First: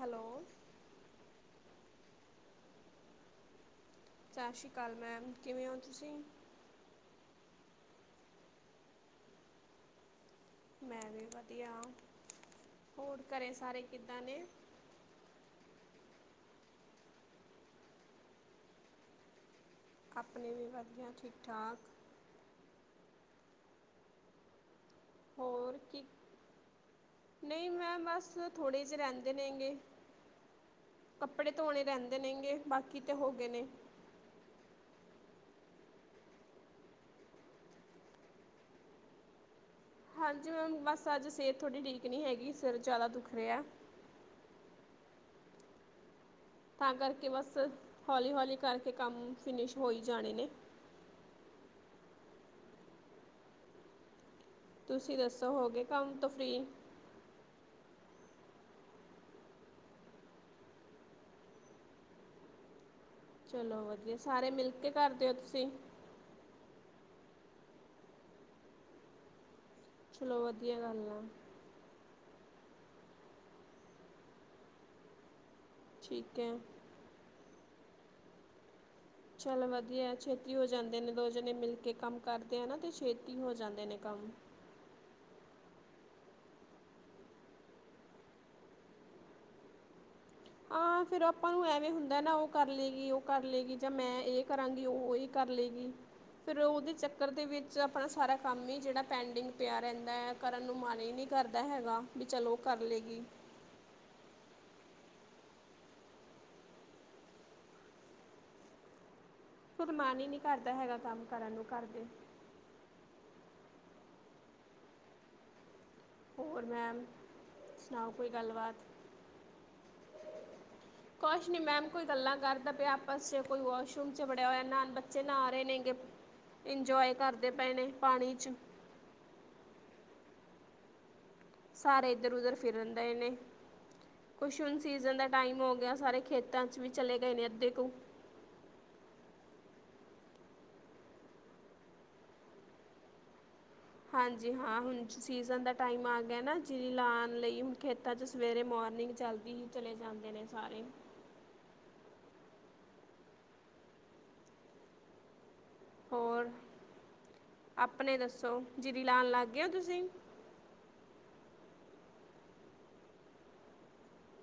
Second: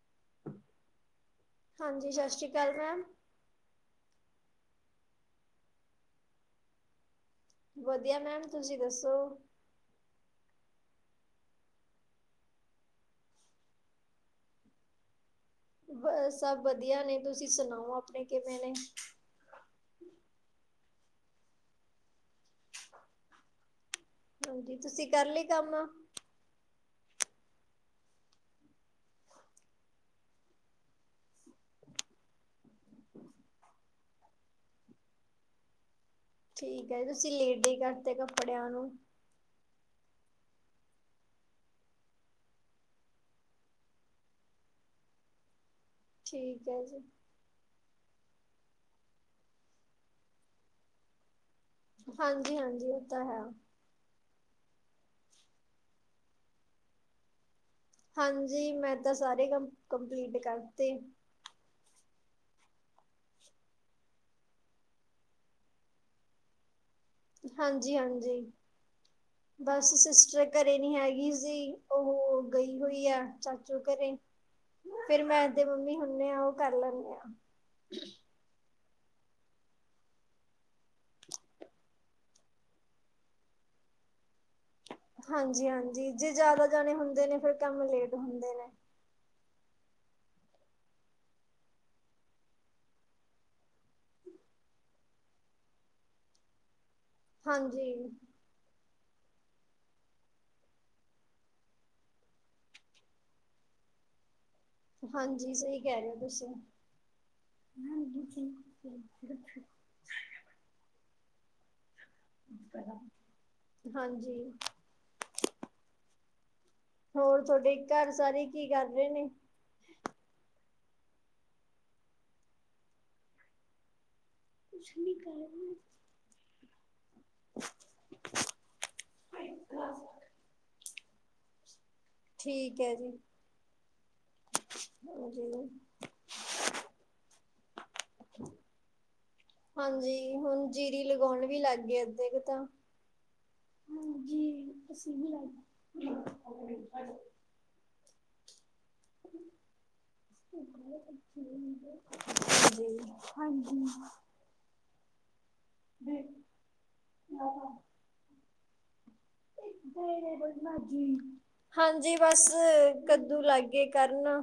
Hello ਹਾਂਜੀ ਸਸਿਸ਼੍ਰੀ ਕਾਲ ਮੈਮ। ਸਸਿ ਸ਼੍ਰੀਕਾਲ ਮੈਮ, ਕਿਵੇਂ ਔ ਤੁਸੀਂ। ਵਧੀਆ ਮੈਮ ਤੁਸੀਂ ਦੱਸੋ। ਮੈਂ ਵੀ ਵਧੀਆ, ਹੋਰ ਘਰੇ ਸਾਰੇ ਕਿੱਦਾਂ ਨੇ? ਬ ਸਭ ਵਧੀਆ ਨੇ ਤੁਸੀਂ ਸੁਣਾਓ ਆਪਣੇ ਕਿਵੇਂ ਨੇ ਆਪਣੇ ਵੀ ਵਧੀਆ ਠੀਕ -ਠਾਕ। ਹਾਂਜੀ, ਤੁਸੀਂ ਕਰ ਲੀ ਕੰਮ ਹੋਰ ਕੀ ਨਹੀਂ ਮੈਂਮ ਬਸ, ਥੋੜੇ ਜਿਹੇ ਰਹਿੰਦੇ ਨੇ ਗੇ। ਕੱਪੜੇ ਧੋਣੇ ਰਹਿੰਦੇ ਨੇਗੇ, ਬਾਕੀ ਤੇ ਹੋ ਗਏ ਨੇ। ਠੀਕ ਐ, ਤੁਸੀਂ ਲੇਡੀ ਕਰਤੇ ਕੱਪੜਿਆਂ ਨੂੰ ਹਾਂਜੀ ਮੈਮ, ਬਸ ਅੱਜ ਸਿਹਤ ਥੋੜੀ ਠੀਕ ਨਹੀਂ ਹੈਗੀ, ਸਿਰ ਜ਼ਿਆਦਾ ਦੁੱਖ ਰਿਹਾ। ਠੀਕ ਹੈ ਤਾਂ ਜੀ ਕਰਕੇ ਬਸ, ਹੌਲੀ- ਹੌਲੀ ਕਰਕੇ ਕੰਮ ਫਿਨਿਸ਼ ਹੋਈ ਜਾਣੇ ਨੇ। ਹਾਂਜੀ, ਹਾਂਜੀ ਇਹ ਤਾਂ ਹੈ। ਤੁਸੀਂ ਦੱਸੋ ਹੋਗੇਏ ਕੰਮ ਤੋਂ ਫ੍ਰਰੀ ਹਾਂਜੀ, ਮੈਂ ਤਾਂ ਸਾਰੇ ਕੰਮ ਕੰਪਲੀਟ ਕਰਤੇ। ਚਲੋ ਵਧੀਆ, ਸਾਰੇ ਮਿਲ ਕੇ ਕਰਦੇਓ ਤੁਸੀਂ। ਹਾਂਜੀ, ਹਾਂਜੀ ਬਸ ਚਲੋ ਸਿਸਟਰ ਘਰੇ ਵਧੀਆ ਨੀ ਗੱਲ ਆ ਹੈਗੀ ਸੀ। ਉਹ ਗਈ ਹੋਈ ਐ, ਚਾਚੂ ਘਰੇ। ਫੇਰ ਮੈਂ ਤੇ ਮੰਮੀ ਹੁੰਨੇ ਠੀਕ ਆ, ਉਹ ਹੈ ਕਰ ਲੈਂਦੇ ਆ। ਚੱਲ ਵਧੀਆ, ਛੇਤੀ ਹੋ ਜਾਂਦੇ ਨੇ, ਦੋ ਜਣੇ ਮਿਲ ਕੇ ਕੰਮ ਕਰਦੇ ਆ ਨਾ ਤੇ ਛੇਤੀ ਹੋ ਜਾਂਦੇ ਨੇ ਕੰਮ। ਹਾਂਜੀ, ਹਾਂਜੀ ਜੇ ਜ਼ਿਆਦਾ ਜਾਣੇ ਹੁੰਦੇ ਨੇ ਫਿਰ ਕੰਮ ਲੇਟ ਹੁੰਦੇ ਨੇ। ਆ ਫਿਰ ਆਪਾਂ ਨੂੰ ਐਵੇਂ ਹੁੰਦਾ ਨਾ ਉਹ ਕਰ ਲਏਗੀ, ਉਹ ਕਰ ਲਏਗੀ, ਜਾਂ ਮੈਂ ਇਹ ਕਰਾਂਗੀ ਉਹ ਕਰ ਲਏਗੀ, ਫਿਰ ਉਹਦੇ ਚੱਕਰ ਦੇ ਵਿੱਚ ਹਾਂਜੀ, ਆਪਣਾ ਸਾਰਾ ਕੰਮ ਹੀ ਜਿਹੜਾ ਪੈਂਡਿੰਗ ਪਿਆ ਰਹਿੰਦਾ ਐ, ਕਰਨ ਨੂੰ ਮਨ ਈ ਨਈ ਕਰਦਾ ਹੈਗਾ, ਵੀ ਚਲੋ ਉਹ ਕਰ ਲਏਗੀ। ਹਾਂਜੀ, ਸਹੀ ਕਹਿ ਰਹੇ ਤੁਸੀਂ। ਖੁਦ ਮਨ ਈ ਨੀ ਕਰਦਾ ਹੈਗਾ, ਕੰਮ ਕਰਨ ਨੂੰ ਘਰਦੇ ਹਾਂਜੀ ਹੋਰ ਮੈਮ ਹੋਰ ਤੁਹਾਡੇ ਘਰ ਸੁਣਾਓ ਸਾਰੇ ਕੀ ਕਰਦੇ ਨੇ। ਕੁਸ਼ ਨਹੀਂ ਮੈਮ ਕੋਈ ਗੱਲਾਂ ਕਰਦਾ ਪਿਆ ਆਪਸ ਚ ਕੋਈ ਮ ਚਪੜਿਆ ਹੋਇਆ ਨ ਬੱਚੇ ਨਾ ਰਹੇ ਨੇਗੇ, ਇੰਜੋਏ ਕਰਦੇ ਪਏ ਨੇ ਪਾਣੀ ਚ [inaudible] ਸਾਰੇ ਇੱਧਰ ਉਧਰ ਠੀਕ ਹੈ ਜੀ, ਫਿਰਨਦਾਏ ਨੇ ਕੁਛੁਨ ਸੀਜ਼ਨ ਦਾ ਹਾਂਜੀ। ਟਾਈਮ ਹੋ ਗਿਆ ਸਾਰੇ ਖੇਤਾਂ ਚ ਵੀ ਚਲੇ ਗਏ ਨੇ ਅੱਧੇ ਕੁੂ ਹਾਂਜੀ ਹੁਣ ਜੀਰੀ ਲਗਾਉਣ ਵੀ ਲੱਗ ਗਏ ਅੱਧ ਕੁ ਤਾਂ। ਹਾਂਜੀ ਹਾਂ ਹੁਣ ਸੀਜ਼ਨ ਦਾ ਟਾਈਮ ਆ ਗਿਆ ਨਾ ਜਿਂਰੀ ਲਾਉਣ ਲਈ। ਖੇਤਾਂ ਚ ਸਵੇਰੇ ਮੋਰਨਿੰਗ ਚਲਦੀ ਹੀ ਚਲੇ ਜਾਂਦੇ ਨੇ ਸਾਰੇ। [inaudible] ਹੋਰ [inaudible] ਆਪਣੇ ਦੱਸੋ ਜੀਰੀ ਲਾਉਣ ਲਾਗੇ ਹੋ ਤੁਸੀਂ ਹਾਂਜੀ ਬਸ ਕੱਦੂ ਲਾਗੇ ਕਰਨ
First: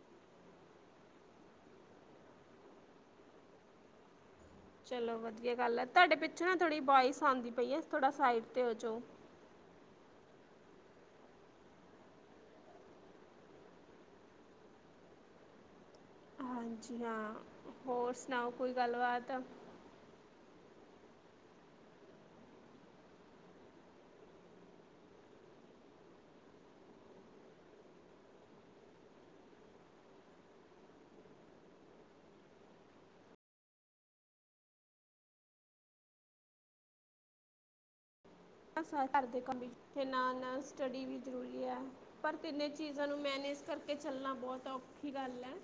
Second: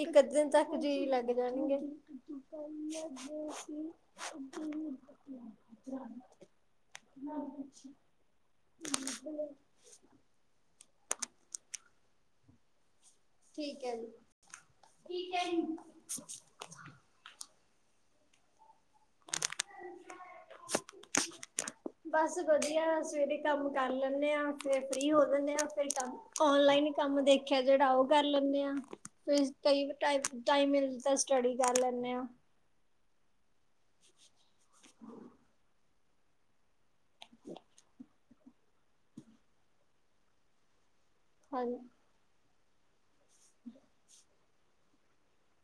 ਇੱਕੱ ਦਿਨ ਤੱਕ ਜੀ ਲੱਗ ਜਾਣਗੇ। ਚਲੋ ਵਧੀਆ ਗੱਲ ਹੈ। ਤੁਹਾਡੇ ਪਿੱਛੋਂ ਨਾ ਥੋੜੀ ਬੋਇਸ ਆਉਂਦੀ ਪਈ ਹੈ ਥੋੜਾ ਸਾਈਡ ਤੇ ਹੋ ਜਾਓ ਠੀਕ ਹੈ। ਹਾਂਜੀ ਹਾਂ ਹੋਰ ਸੁਣਾਓ ਕੋਈ ਗੱਲਬਾਤ। [unintelligible] ਬਸ ਵਧੀਆ ਸਵੇਰੇ ਕੰਮ ਕਰ ਲੈਂਦੇ ਆ ਫਿਰ ਫ੍ਰਰੀ ਹੋ ਜਾਂਦੇ ਆ ਫਿਰ ਟਮ ਔਨਲਾਈਨ ਕੰਮ ਦੇਖਿਆ ਜਿਹੜਾ ਉਹ ਕਰ ਲੈਂਦੇ ਆ। ਫ ਕਈ ਟ ਟਾਈਮ ਮਿਲਦਾ ਸਟੱਡੀ ਕਰ ਲੈਂਦੇ ਆ ਘਰਦੇ ਕੰਮ ਨਾਲ ਨਾਲ ਸਟੱਡੀ ਵੀ ਹਾਂ ਜ਼ਰੂਰੀ ਹੈ। ਪਰ ਤਿੰਨੇ ਚੀਜ਼ਾਂ ਨੂੰ ਮੈਨੇਜ ਕਰਕੇ ਚੱਲਣਾ ਬਹੁਤ ਔਖੀ ਗੱਲ ਹੈ।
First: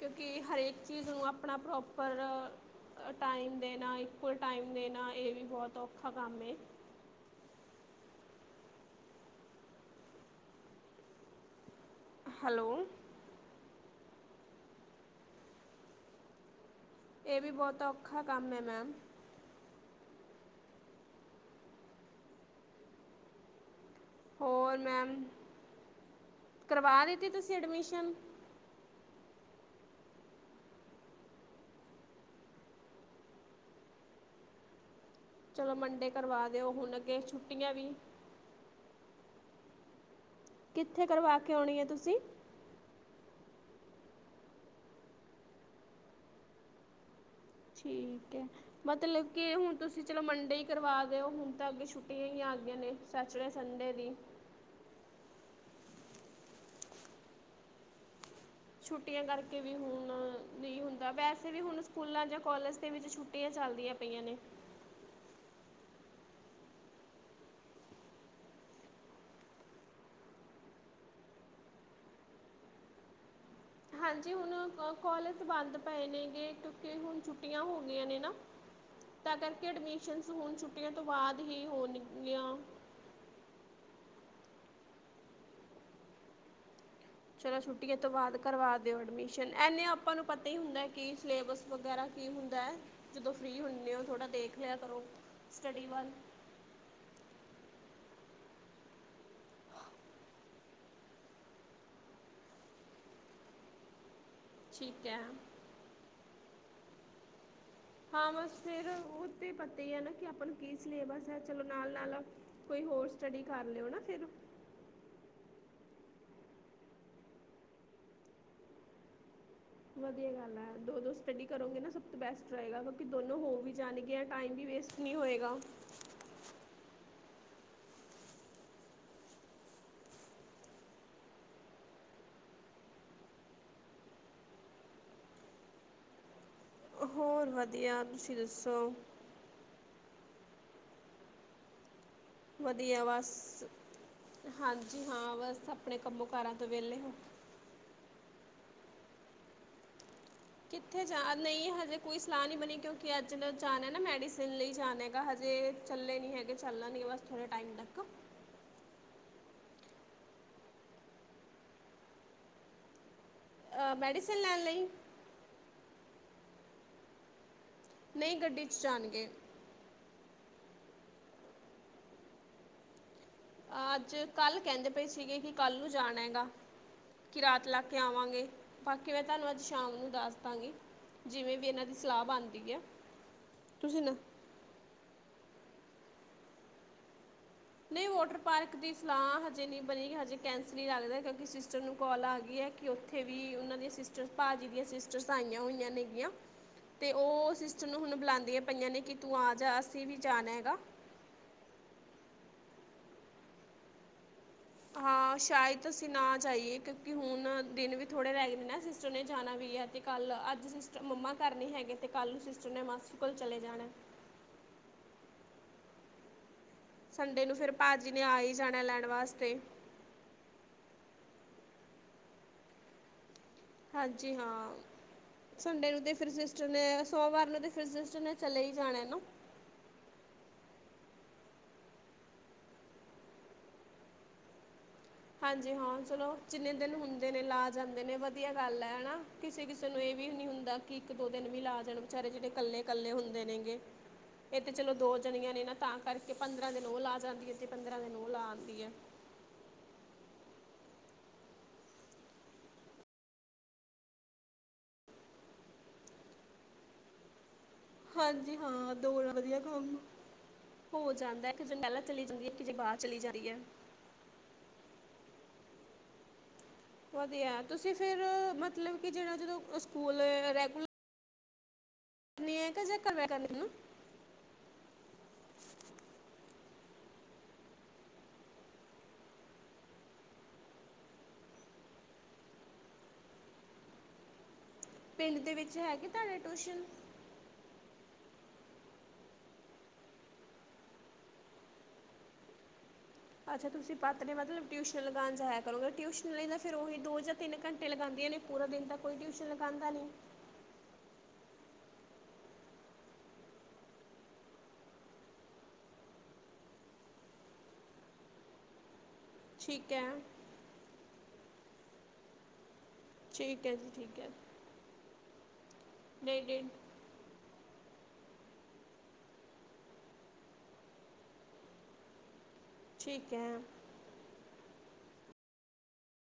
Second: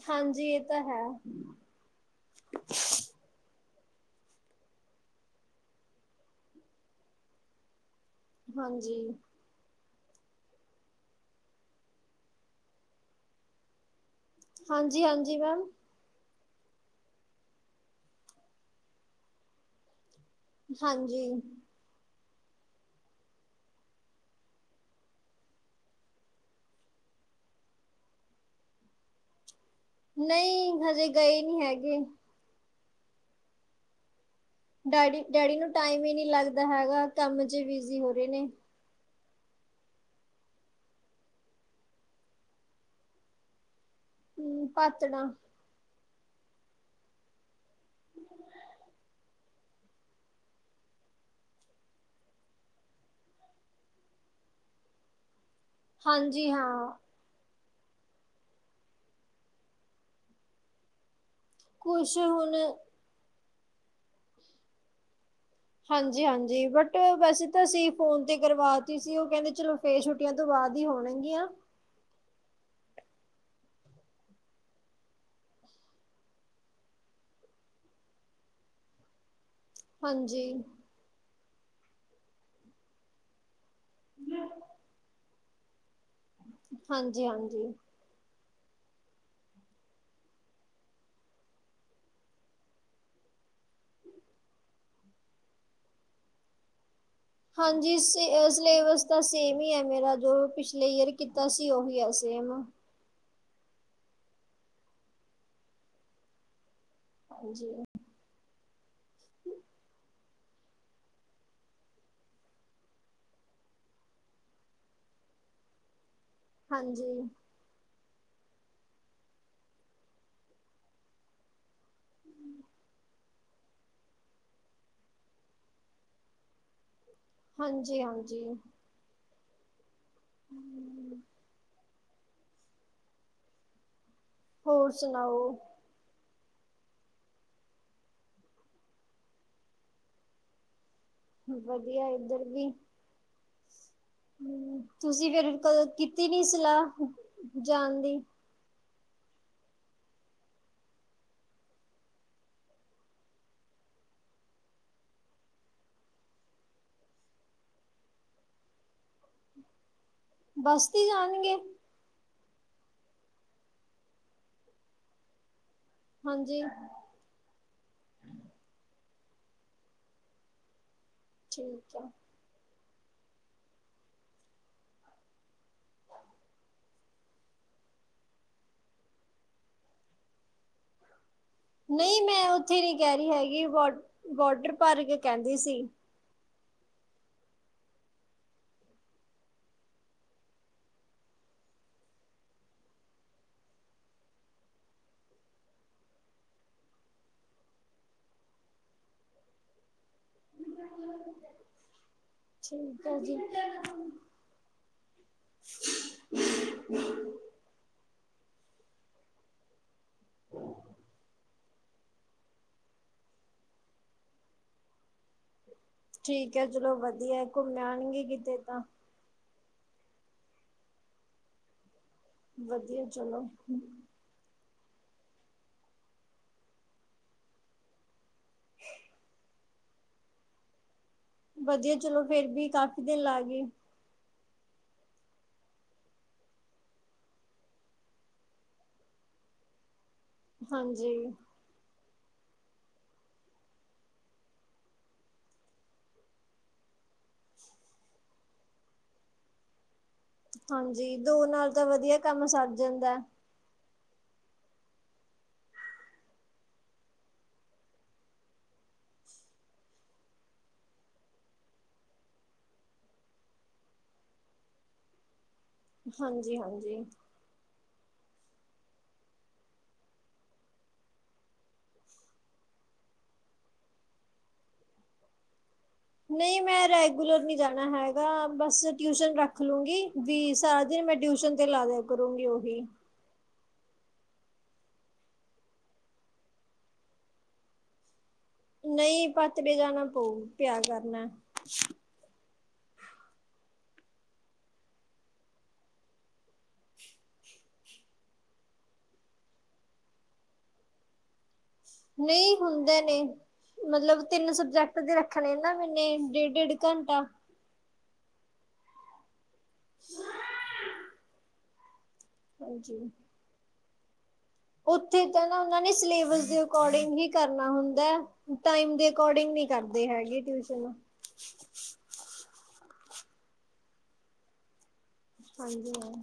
ਕਿਉਂਕਿ ਹਾਂਜੀ ਇਹ ਹਰੇਕ ਤਾਂ ਹੈ ਚੀਜ਼ ਨੂੰ ਆਪਣਾ ਪ੍ਰੋਪ ਪਰ ਟਾਈਮ ਦੇਣਾ ਇਕੁਅਲ ਟਾਈਮ ਦੇਣਾ ਇਹ ਵੀ ਬਹੁਤ ਔਖਾ ਕੰਮ ਏ ਹਾਂਜੀ ਹੈਲੋ ਹਾਂਜੀ-ਹਾਂਜੀ ਮੈਮ ਇਹ ਵੀ ਬਹੋਤ ਔਖਾ ਕੰਮ ਐ ਮੈਮ ਹਾਂਜੀ ਹੋਰ ਮੈਮ, ਕਰਵਾ ਦਿੱਤੀ ਤੁਸੀਂ ਐਡਮਿਸ਼ਨ ਨਹੀਂ ਹਜੇ ਗਏ ਨੀ ਹੈਗੇ ਡੈਡੀ-ਡੈਡੀ ਨੂੰ ਚਲੋ ਟਾਈਮ ਮੰਡੇ ਹੀ ਨਹੀਂ ਕਰਵਾ ਲੱਗਦਾ ਦਿਓ ਹੁਣ ਹੈਗਾ ਅੱਗੇ ਕੰਮ ਚ ਛੁੱਟੀਆਂ ਵੀ ਬਿਜ਼ੀ ਹੋ ਰਹੇ ਨੇ ਕਿੱਥੇ ਕਰਵਾ ਕੇ ਆਉਣੀ ਹੈ ਤੁਸੀਂ ਹੂਂ ਪਾਤਣਾ ਠੀਕ ਐ ਮਤਲਬ ਕਿ ਹੁਣ ਤੁਸੀਂ ਚਲੋ ਮੰਡੇ ਈ ਕਰਵਾ ਦਿਓ ਹੁਣ ਤਾਂ ਅੱਗੇ ਛੁੱਟੀਆਂ ਈ ਆ ਗਈਆਂ ਨੇ ਸੈਚਰਡੇ ਸੰਡੇ ਨੀ ਹਾਂਜੀ ਹਾਂ ਛੁੱਟੀਆਂ ਕਰਕੇ ਵੀ ਹੁਣ ਨਹੀਂ ਹੁੰਦਾ ਵੈਸੇ ਵੀ ਹੁਣ ਕੁਛ ਸਕੂਲਾਂ ਜਾਂ ਹੁਣ ਕੋਾਲਜ ਦੇ ਵਿੱਚ ਛੁੱ ਛੁੱਟੀਆਂ ਚੱਲਦੀਆਂ ਪਈਆਂ ਨੇ ਹਾਂਜੀ-ਹਾਂਜੀ ਬਟ ਵੈਸੇ ਤਾਂ ਅਸੀਂ ਫੋਨ ਤੇ ਕਰਵਾਤੀ ਸੀ ਓਹ ਕੈਹਂਦੇ ਚਲੋ ਫੇਰ ਛੁੱਟੀਆਂ ਤੋਂ ਬਾਦ ਹੀ ਹੋਣਗੀਆਂ ਹਾਂਜੀ ਹੁਣ ਕੋਲਜ ਬੰਦ ਪਏ ਨੇ ਗੇ ਕਿਉਂਕਿ ਹੁਣ ਛੁੱਟੀਆਂ ਹੋ ਗਈਆਂ ਨੇ ਨਾ [inaudible] ਤਾਂ ਕਰਕੇ ਐਡਮਿਸ਼ਨਸ ਹਾਂਜੀ, ਹੁਣ ਛੁੱਟੀਆਂ ਤੋਂ ਬਾਦ ਹੀ ਹੋਣਗੀਆਂ [inaudible] ਚਲੋ ਹਾਂਜੀ-ਹਾਂਜੀ। ਛੁੱਟੀ ਐ ਤੋਂ ਬਾਦ ਕਰਵਾ ਦਿਓ ਐਡਮਿਸ਼ਨ ਐਨੇ ਆਪਾਂ ਨੂੰ ਪਤਾ ਹੀ ਹੁੰਦਾ ਕਿ ਸਿਲੇਬਸ ਵਗੈਰਾ ਕੀ ਹੁੰਦਾ ਹੈ ਜਦੋਂ ਫ੍ਰਰੀ ਹੁੰਨੇ ਓ ਥੋੜ੍ਹਾ ਦੇਖ ਲਿਆ ਕਰੋ ਸਟੱਡੀ ਵੱਲ ਹਾਂਜੀ ਸ ਸਿਲੇਬਸ ਤਾਂ ਸੇਮ ਈ ਐ ਮੇਰਾ ਜੋ ਪਿਛਲੇ ਈਅਰ ਕੀਤਾ ਸੀ ਓਹੀ ਐ ਸੇਮ ਠੀਕ ਹੈ। ਹਾਂਜੀ। ਹਾਂ ਬਸ ਫੇਰ ਉਹ ਤੇ ਪਤਾ ਹੀ ਐ ਨਾ ਕਿ ਆਪਾਂ ਨੂੰ ਕੀ ਸਲੇਬਸ ਹੈ ਚਲੋ ਨਾਲ-ਨਾਲ ਕੋਈ ਹੋਰ ਸਟੱਡੀ ਕਰ ਲੇਓ ਨਾ ਫੇਰ ਹਾਂਜੀ। ਵਧੀਆ ਗੱਲ ਹੈ ਦੋ-ਦੋ ਸਟੱਡੀ ਕਰੋਗੇ ਨਾ ਸਭ ਤੋਂ ਬੈਸਟ ਰਹੇਗਾ ਕਿਉਂਕਿ ਦੋਨੋਂ ਹੋ ਵੀ ਜਾਣ ਗੀਆਂ ਟਾਈਮ ਵੀ ਵੇਸਟ ਨੀ ਹੋਏਗਾ ਹਾਂਜੀ-ਹਾਂਜੀ। ਹੂਂ ਹੋਰ ਸੁਣਾਓ? ਹੋਰ ਵਧੀਆ ਤੁਸੀਂ ਦੱਸੋ? ਵਧੀਆ ਏਧਰ ਵੀ ਵਧੀਆ ਬਸ ਹਾਂਜੀ ਤੁਸੀਂ ਹਾਂ ਫੇਰ ਬਸ ਕਦੋਂ ਆਪਣੇ ਕੰਮੋ ਕੀਤੀ ਨੀ ਕਾਰਾਂ ਤੋਂ ਵਿਹਲੇ ਸਲਾਹ ਹੋ ਜਾਣ ਦੀ ਕਿੱਥੇ ਜਾ ਨਈ ਹਜੇ ਕੋਈ ਸਲਾਹ ਨੀ ਬਣੀ ਕਿਉਂਕਿ ਅੱਜ ਦਾ ਜਾਣੈ ਨਾ ਮੈਡੀਸਨ ਲਈ ਜਾਣੈ ਹੈਗਾ ਹਜੇ ਚੱਲੇ ਨੀ ਹੈਗੇ ਚੱਲਣ ਗੇ ਬਸ ਥੋੜ੍ਹੇ ਟਾਈਮ ਤੱਕ ਬੱਸ ਤੇ ਜਾਣਗੇ? ਹਾ ਮੈਡੀਸਨ ਲੈਣ ਲਈ, ਹਾਂਜੀ। ਨਈ ਗੱਡੀ ਚ ਜਾਣਗੇ। ਠੀਕ ਐ। ਅੱਜ-ਕੱਲ ਕਹਿੰਦੇ ਪਏ ਸੀਗੇ ਕਿ ਕੱਲ ਨੂੰ ਜਾਣਾ ਗਾ। ਕਿ ਰਾਤ ਲਾ ਕੇ ਆਵਾਂਗੇ ਬਾਕੀ ਮੈਂ ਤੁਹਾਨੂੰ ਅੱਜ ਸ਼ਾਮ ਨੂੰ ਦੱਸ ਦਾਂਗੀ ਜਿਵੇਂ, ਵੀ ਇਹਨਾਂ ਦੀ ਨਈ ਸਲਾਹ ਮੈਂ ਬਣਦੀ ਉੱਥੇ ਹੈ ਨੀ ਕਹਿ ਰਹੀ ਹੈਗੀ, ਬ ਤੁਸੀਂ ਨਾ ਬੋਟਰ ਪਾਰਕ ਕੇ ਕਹਿੰਦੀ ਸੀ। ਨਈ ਵੋਟਰ ਪਾਰਕ ਦੀ ਸਲਾਹ ਹਜੇ ਨੀ ਬਣੀ ਹਜੇ ਕੈਂਸਲ ਨਹੀਂ ਲੱਗਦਾ, ਕਿਉਂਕਿ ਸਿਸਟਰ ਨੂੰ ਕਾੱਲ ਆ ਗੀ ਐ ਕਿ ਕਿ ਉੱਥੇ ਵੀ ਉਹਨਾਂ ਦੀਆਂ ਸਿਸਟਰਸ, ਭਾਅ ਜੀ ਦੀਆਂ ਸਿਸਟਰਸ ਆਈਆ ਹੋਈਆਂ ਨੇ ਗੀਆ। ਤੇ ਉਹ ਸਿਸਟਰ ਨੂੰ ਹੁਣ ਬੁਲਾਉਂਦੀਆਂ ਪਈਆਂ ਨੇ, ਕਿ ਤੂੰ ਆ ਜਾ ਅਸੀਂ ਵੀ ਜਾਣਾ ਐ ਗਾ। ਠੀਕ ਆ ਜੀ। ਹਾਂ, ਸ਼ਾਇਦ ਅਸੀਂ ਨਾ ਜਾਈਏ, ਕਿਉਂਕਿ ਹੁਣ ਦਿਨ ਵੀ ਥੋੜ੍ਹੇ ਰਹਿ ਗਏ ਦੇ ਨਾ ਸਿਸਟਰ ਨੇ ਜਾਣਾ ਵੀ ਐ, ਤੇ ਕੱਲ ਅੱਜ ਸਿਸਟਰ ਮੰਮਾ ਘਰ ਨੀ ਹੈਗੇ। ਤੇ ਕੱਲ ਨੂੰ ਸਿਸਟਰ ਨੇ ਮਾਸੀ ਕੋਲ ਚਲੇ ਜਾਣਾ। ਠੀਕ ਐ ਚਲੋ, ਵਧੀਆ ਸੰਡੇ ਨੂੰ ਫਿਰ ਘੁੰਮ ਭਾਜੀ ਆਣਗੇ ਨੇ ਆ ਹੀ ਕਿਤੇ ਤਾਂ ਜਾਣਾ ਲੈਣ ਵਾਸਤੇ। ਵਧੀਆ ਚਲੋ। ਹਾਂਜੀ ਹਾਂ, ਸੰਡੇ ਨੂੰ ਤੇ ਫੇਰ ਸੋਮਵਾਰ ਨੂੰ ਤੇ ਫੇਰ ਸਿਸਟਰ ਨੇ ਚਲੇ ਹੀ ਜਾਣਾ ਨਾ। ਵਧੀਆ ਚਲੋਂ ਫੇਰ ਵੀ ਕਾਫੀ ਦਿਨ ਲਾਗੀ। ਹਾਂਜੀ ਹਾਂ, ਚਲੋ ਜਿੰਨੇ ਦਿਨ ਹੁੰਦੇ ਨੇ ਲਾ ਜਾਂਦੇ ਨੇ ਵਧੀਆ ਗੱਲ ਐ ਹਨਾ। ਕਿਸੇ-ਕਿਸੇ ਨੂੰ ਇਹ ਵੀ ਨੀ ਹੁੰਦਾ ਕਿ ਇੱਕ ਹਾਂਜੀ। ਦੋ ਦਿਨ ਵੀ ਲਾ ਜਾਣ ਬਿਚਾਰੇ, ਜਿਹੜੇ ਇਕੱਲੇ ਕੱਲੇ ਹੁੰਦੇ ਨੇ ਗੇ। ਇਹ ਤੇ ਚਲੋਂ ਦੋ ਜਣੀਆਂ ਨੇ ਨਾ ਤਾਂ ਕਰਕੇ, ਪੰਦਰਾਂ ਦਿਨ ਉਹ ਲਾ ਜਾਂਦੀ ਐ ਤੇ ਪੰਦਰਾਂ ਦਿਨ ਉਹ ਲਾ ਆਂਦੀ ਐ। ਹਾਂਜੀ, ਦੋ ਨਾਲ ਤਾਂ ਵਧੀਆ ਕੰਮ ਸਰ ਜਾਂਦਾ ਐ। ਹਾਂਜੀ ਹਾਂ, ਦੋ ਨਾ ਵਧੀਆ ਕੰਮ ਹੋ ਜਾਂਦਾ ਐ, ਇਕ ਜਨੀ ਪਹਿਲਾਂ ਚਲੀ ਜਾਂਦੀ ਐ, ਕਿ ਜੇ ਬਾਹ ਚਲੀ ਜਾਂਦੀ ਐ। ਹਾਂਜੀ, ਹਾਂਜੀ‌। ਦੇ ਆ, ਤੁਸੀਂ ਫਿਰ ਮਤਲਬ ਕਿ, ਜਿਹੜਾ ਜਦੋਂ ਸਕੂਲ ਰੈਗੂਲਰਂ ਜਾਨੇ ਆ, ਕਿ ਜੇ ਕਰਆ ਕਰਨੀ ਨਾ ਨਈ ਮੈਂ ਰੈਗੂਲਰ ਨੀ ਜਾਣਾ ਹੈਗਾ, ਬਸ ਟਿਊਸ਼ਨ ਰੱਖ ਲੂੰ ਗੀ, ਵੀ ਸਾਰਾ ਦਿਨ ਮੈਂ ਟਿਊਸ਼ਨ ਤੇ ਲਾਦਿਆ ਕਰੂੰਗੀ, ਉਹੀ। ਪਿੰਡ ਦੇ ਵਿੱਚ, ਹੈਗੇ ਤੁਹਾਡੇ ਟਊਸ਼ਨ? ਨਈ, ਪਾਤੜੇ ਜਾਣਾ ਪਊ, ਪਿਆ ਕਰਨਾ। ਅੱਛਾ, ਤੁਸੀਂ ਪਤੜੇ ਮਤਲਬ ਟਿਊਸ਼ਨ ਲਗਾਉਣ ਜਾਇਆ ਕਰੋਗੇ, ਟਿਊਸ਼ਨ ਲਈ ਨਾ ਫੇਰ ਉਹੀ ਦੋ ਜਾਂ ਤਿੰਨ ਘੰਟੇ ਲਗਾਉਂਦੀਆਂ ਨੇ, ਪੂਰਾ ਦਿਨ ਤਾਂ ਕੋਈ ਟਿਊਸ਼ਨ ਲਗਾਉਂਦਾ ਨੀ। ਨਈ, ਹੁੰਦੇ ਨੇ। ਮਤਲਬ, ਤਿੰਨ ਸਬਜੈਕਟ ਦੇ ਰੱਖਨੇ ਨਾ ਮੈਨੇ, ਡੇਢ-ਡੇਢ ਘੰਟਾ। ਠੀਕ ਐ। ਹ [inaudible] ਹਾਂਜੀ। ਠੀਕ ਐ ਜੀ, ਠੀਕ ਐ। ਉੱਥੇ ਤਾਂ ਨਾ ਉਹਨਾਂ ਨੇ, ਸਿਲੇਬਸ ਦੇ ਨਹੀਂ ਅਕੋਰਡਿੰਗ ਹੀ ਕਰਨਾ ਹੁੰਦਾ ਐ, ਟਾਈਮ ਦੇ ਅਕੋਰਡਿੰਗ ਨੀ ਕਰਦੇ ਹੈਗੇ ਟਿਊਸ਼ਨ। ਠੀਕ ਐ। ਹਾਜੀ, ਹਾਂ।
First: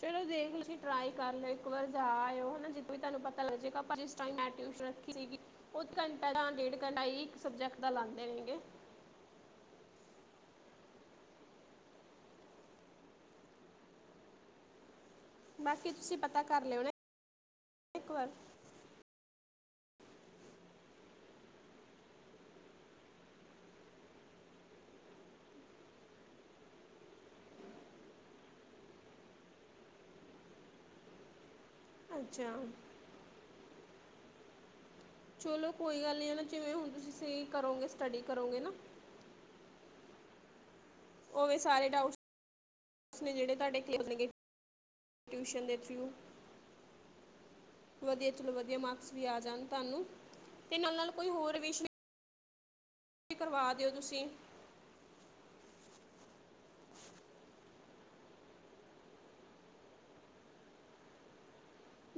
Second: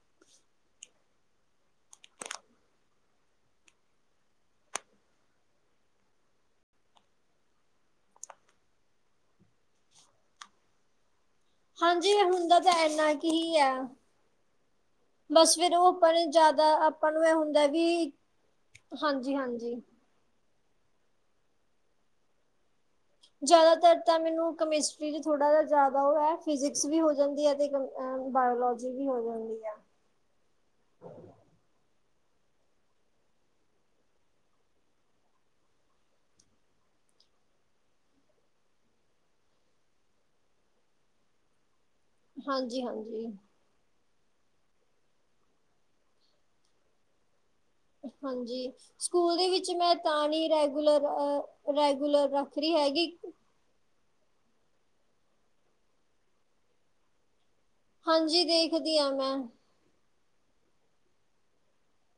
ਚਲੋਂ ਦੇਖ ਲ, ਤੁਸੀਂ ਟਰਾਈ ਕਰ ਲਿਓ ਇੱਕ ਵਾਰ ਜਾ ਆਇਓ ਹਨਾ, ਜੇ ਕੋਈ ਤੁਹਾਨੂੰ ਪਤਾ ਲੱਗ ਜੇ, ਆਪਾਂ ਜਿਸ ਜਿਸ ਟਾਇਮ ਮੈਂ ਟਿਊਸ਼ ਰੱਖੀ ਸੀਗੀ, ਉਹ ਘੰਟਾ ਜਾਂ ਡੇਢ ਘੰਟਾ ਹੀ, ਇੱਕ ਸਬਜੈਕਟ ਦਾ ਲਾਂਦੇ ਨੇਗੇ। ਹਾਂਜੀ, ਹੁੰਦਾ ਤਾਂ ਇੰਨਾ ਕਾ ਹੀ ਐ। ਬਸ ਫੇਰ ਉਹ ਬਾਕੀ ਆਪਾਂ ਤੁਸੀਂ ਨੇ ਪਤਾ ਕਰ ਜ਼ਿਆਦਾ, ਲਿਓ ਨਾ ਆਪਾਂ ਨੂੰ ਐ ਹੁੰਦਾ ਵੀ, ਇੱਕ ਵਾਰ ਹਾਂਜੀ ਹਾਂਜੀ। ਜ਼ਿਆਦਾਤਰ ਤਾਂ ਮੈਨੂੰ, ਕਮਿਸਟਰੀ 'ਚ ਥੋੜ੍ਹਾ ਜਾ ਜ਼ਿਆਦਾ ਉਹ ਐ, ਫਿਜਿਕਸ ਵੀ ਹੋ ਜਾਂਦੀ ਐ ਤੇ ਕ ਅਆ, ਬਾਇਓਲੋਜੀ ਵੀ ਹੋ ਜਾਂਦੀ ਆ। ਅੱਛਾ। ਚਲੋਂ ਕੋਈ ਗੱਲ ਨੀ ਐ ਨਾ, ਜਿਵੇਂ ਹੁਣ ਤੁਸੀਂ ਸਹੀ ਕਰੋਂਗੇ, ਸਟੱਡੀ ਕਰੋਗੇ ਨਾ ਉਹਵੇ ਸਾਰੇ ਹਾਂਜੀ ਡਾਊਟਸ, ਨੇ ਹਾਂਜੀ ਜਿਹੜੇ ਤੁਹਾਡੇ ਕਲੀਰ ਹੋਨਗੇ ਟਿਊਸ਼ਨ ਦੇ ਥਰੂ। ਵਧੀਆ ਚਲੋ ਹਾਂਜੀ, ਵਧੀਆ ਮਾਰਕਸ ਵੀ ਸਕੂਲ ਆ ਦੇ ਜਾਣ ਵਿੱਚ ਮੈਂ ਤੁਹਾਨੂੰ ਤਾਂ ਨੀ ਤੇ ਨਾਲ ਰੈਗੂਲਰ, ਨਾਲ ਕੋਈ ਹੋਰ ਆਹ ਰਿਵੀਜ਼ਨ ਰੈਗੂਲਰ ਰੱ ਰੀ ਹੈਗੀ ਕਰਵਾ ਦਿਓ ਤੁਸੀ ਹਾਂਜੀ, ਦੇਖਦੀ ਹਾਂ ਮੈਂ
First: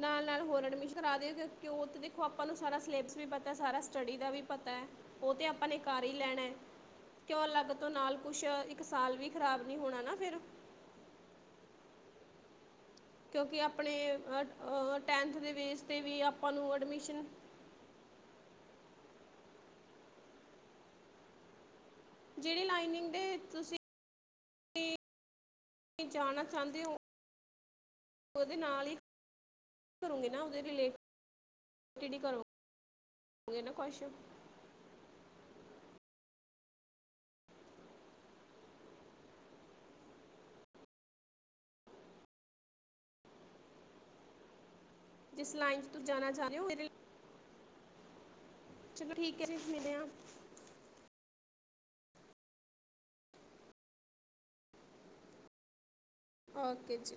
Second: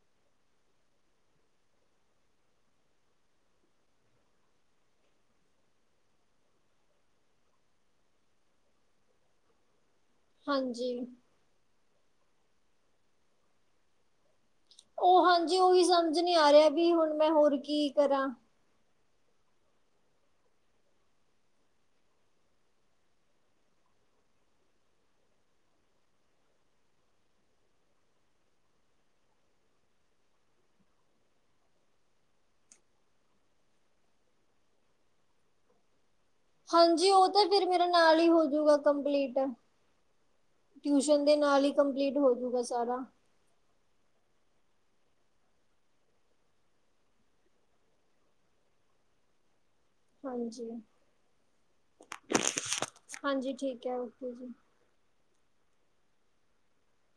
ਨਾਲ-ਨਾਲ ਹੋਰ ਐਡਮਿਸ਼ਨ ਕਰਾ ਦਿਓ, ਕਿਉਂਕਿ ਉਹ ਤਾਂ ਦੇਖੋ, ਆਪਾਂ ਨੂੰ ਸਾਰਾ ਸਿਲੇਬਸ ਵੀ ਪਤਾ, ਸਾਰਾ ਸਟੱਡੀ ਦਾ ਵੀ ਪਤਾ ਹੈ। ਉਹ ਤੇ, ਆਪਾਂ ਨੇ ਕਰ ਹੀ ਲੈਣਾ ਹੈ। ਕਿਉ ਅਲੱਗ ਤੋਂ ਨਾਲ ਕੁਛ, ਇੱਕ ਸਾਲ ਵੀ ਖ਼ਰਾਬ ਨੀ ਹੋਣਾ ਨਾ ਫਿਰ ਹਾਂਜੀ। ਕਿਉਂਕਿ ਆਪਣੇ, ਹਰ ਉਹ ਹਾਂਜੀ, ਉਹੀ ਸਮਝ ਨੀ ਆ ਰਿਹਾ, ਨੂੰ ਵੀ ਹੁਣ ਐਡਮਿਸ਼ਨ ਮੈਂ ਹੋਰ ਕੀ ਕਰਾਂ ਜਿਹੜੀ ਲਾਈਨਿੰਗ ਦੇ, ਤੁਸੀਂ ਤੁਸੀਂ ਜਾਣਾ ਚਾਹੁੰਦੇ ਹੋ, ਉਹਦੇ ਨਾਲ ਹੀ ਕਰੋਂਗੇ ਨਾ, ਉਹਦੇ ਰਿਲੇਟੀਡ ਹੀ ਕਰੋ ਗੇ ਨਾ ਕੁਛ। ਹਾਂਜੀ, ਉਹ ਤਾਂ ਫਿਰ ਮੇਰਾ ਨਾਲ ਹੀ ਹੋਜੂਗਾ ਕੰਪਲੀਟ ਟਿਊਸ਼ਨ ਦੇ ਨਾਲ ਹੀ, ਕੰਪਲੀਟ ਹੋਜੂਗਾ ਸਾਰਾ। ਜਿਸ ਲਾਈਨ 'ਚ ਤੁਸੀ ਜਾਣਾ ਚਾਹੁੰਰੇ, ਇਹਦੇ ਚਲੋ ਠੀਕ ਐ ਜੀ ਫੇਰ ਮਿਲੇ ਆ। ਹਾਂਜੀ ਹਾਂਜੀ ਠੀਕ ਐ ਓਕੇ ਜੀ। ਓਕੇ ਜੀ।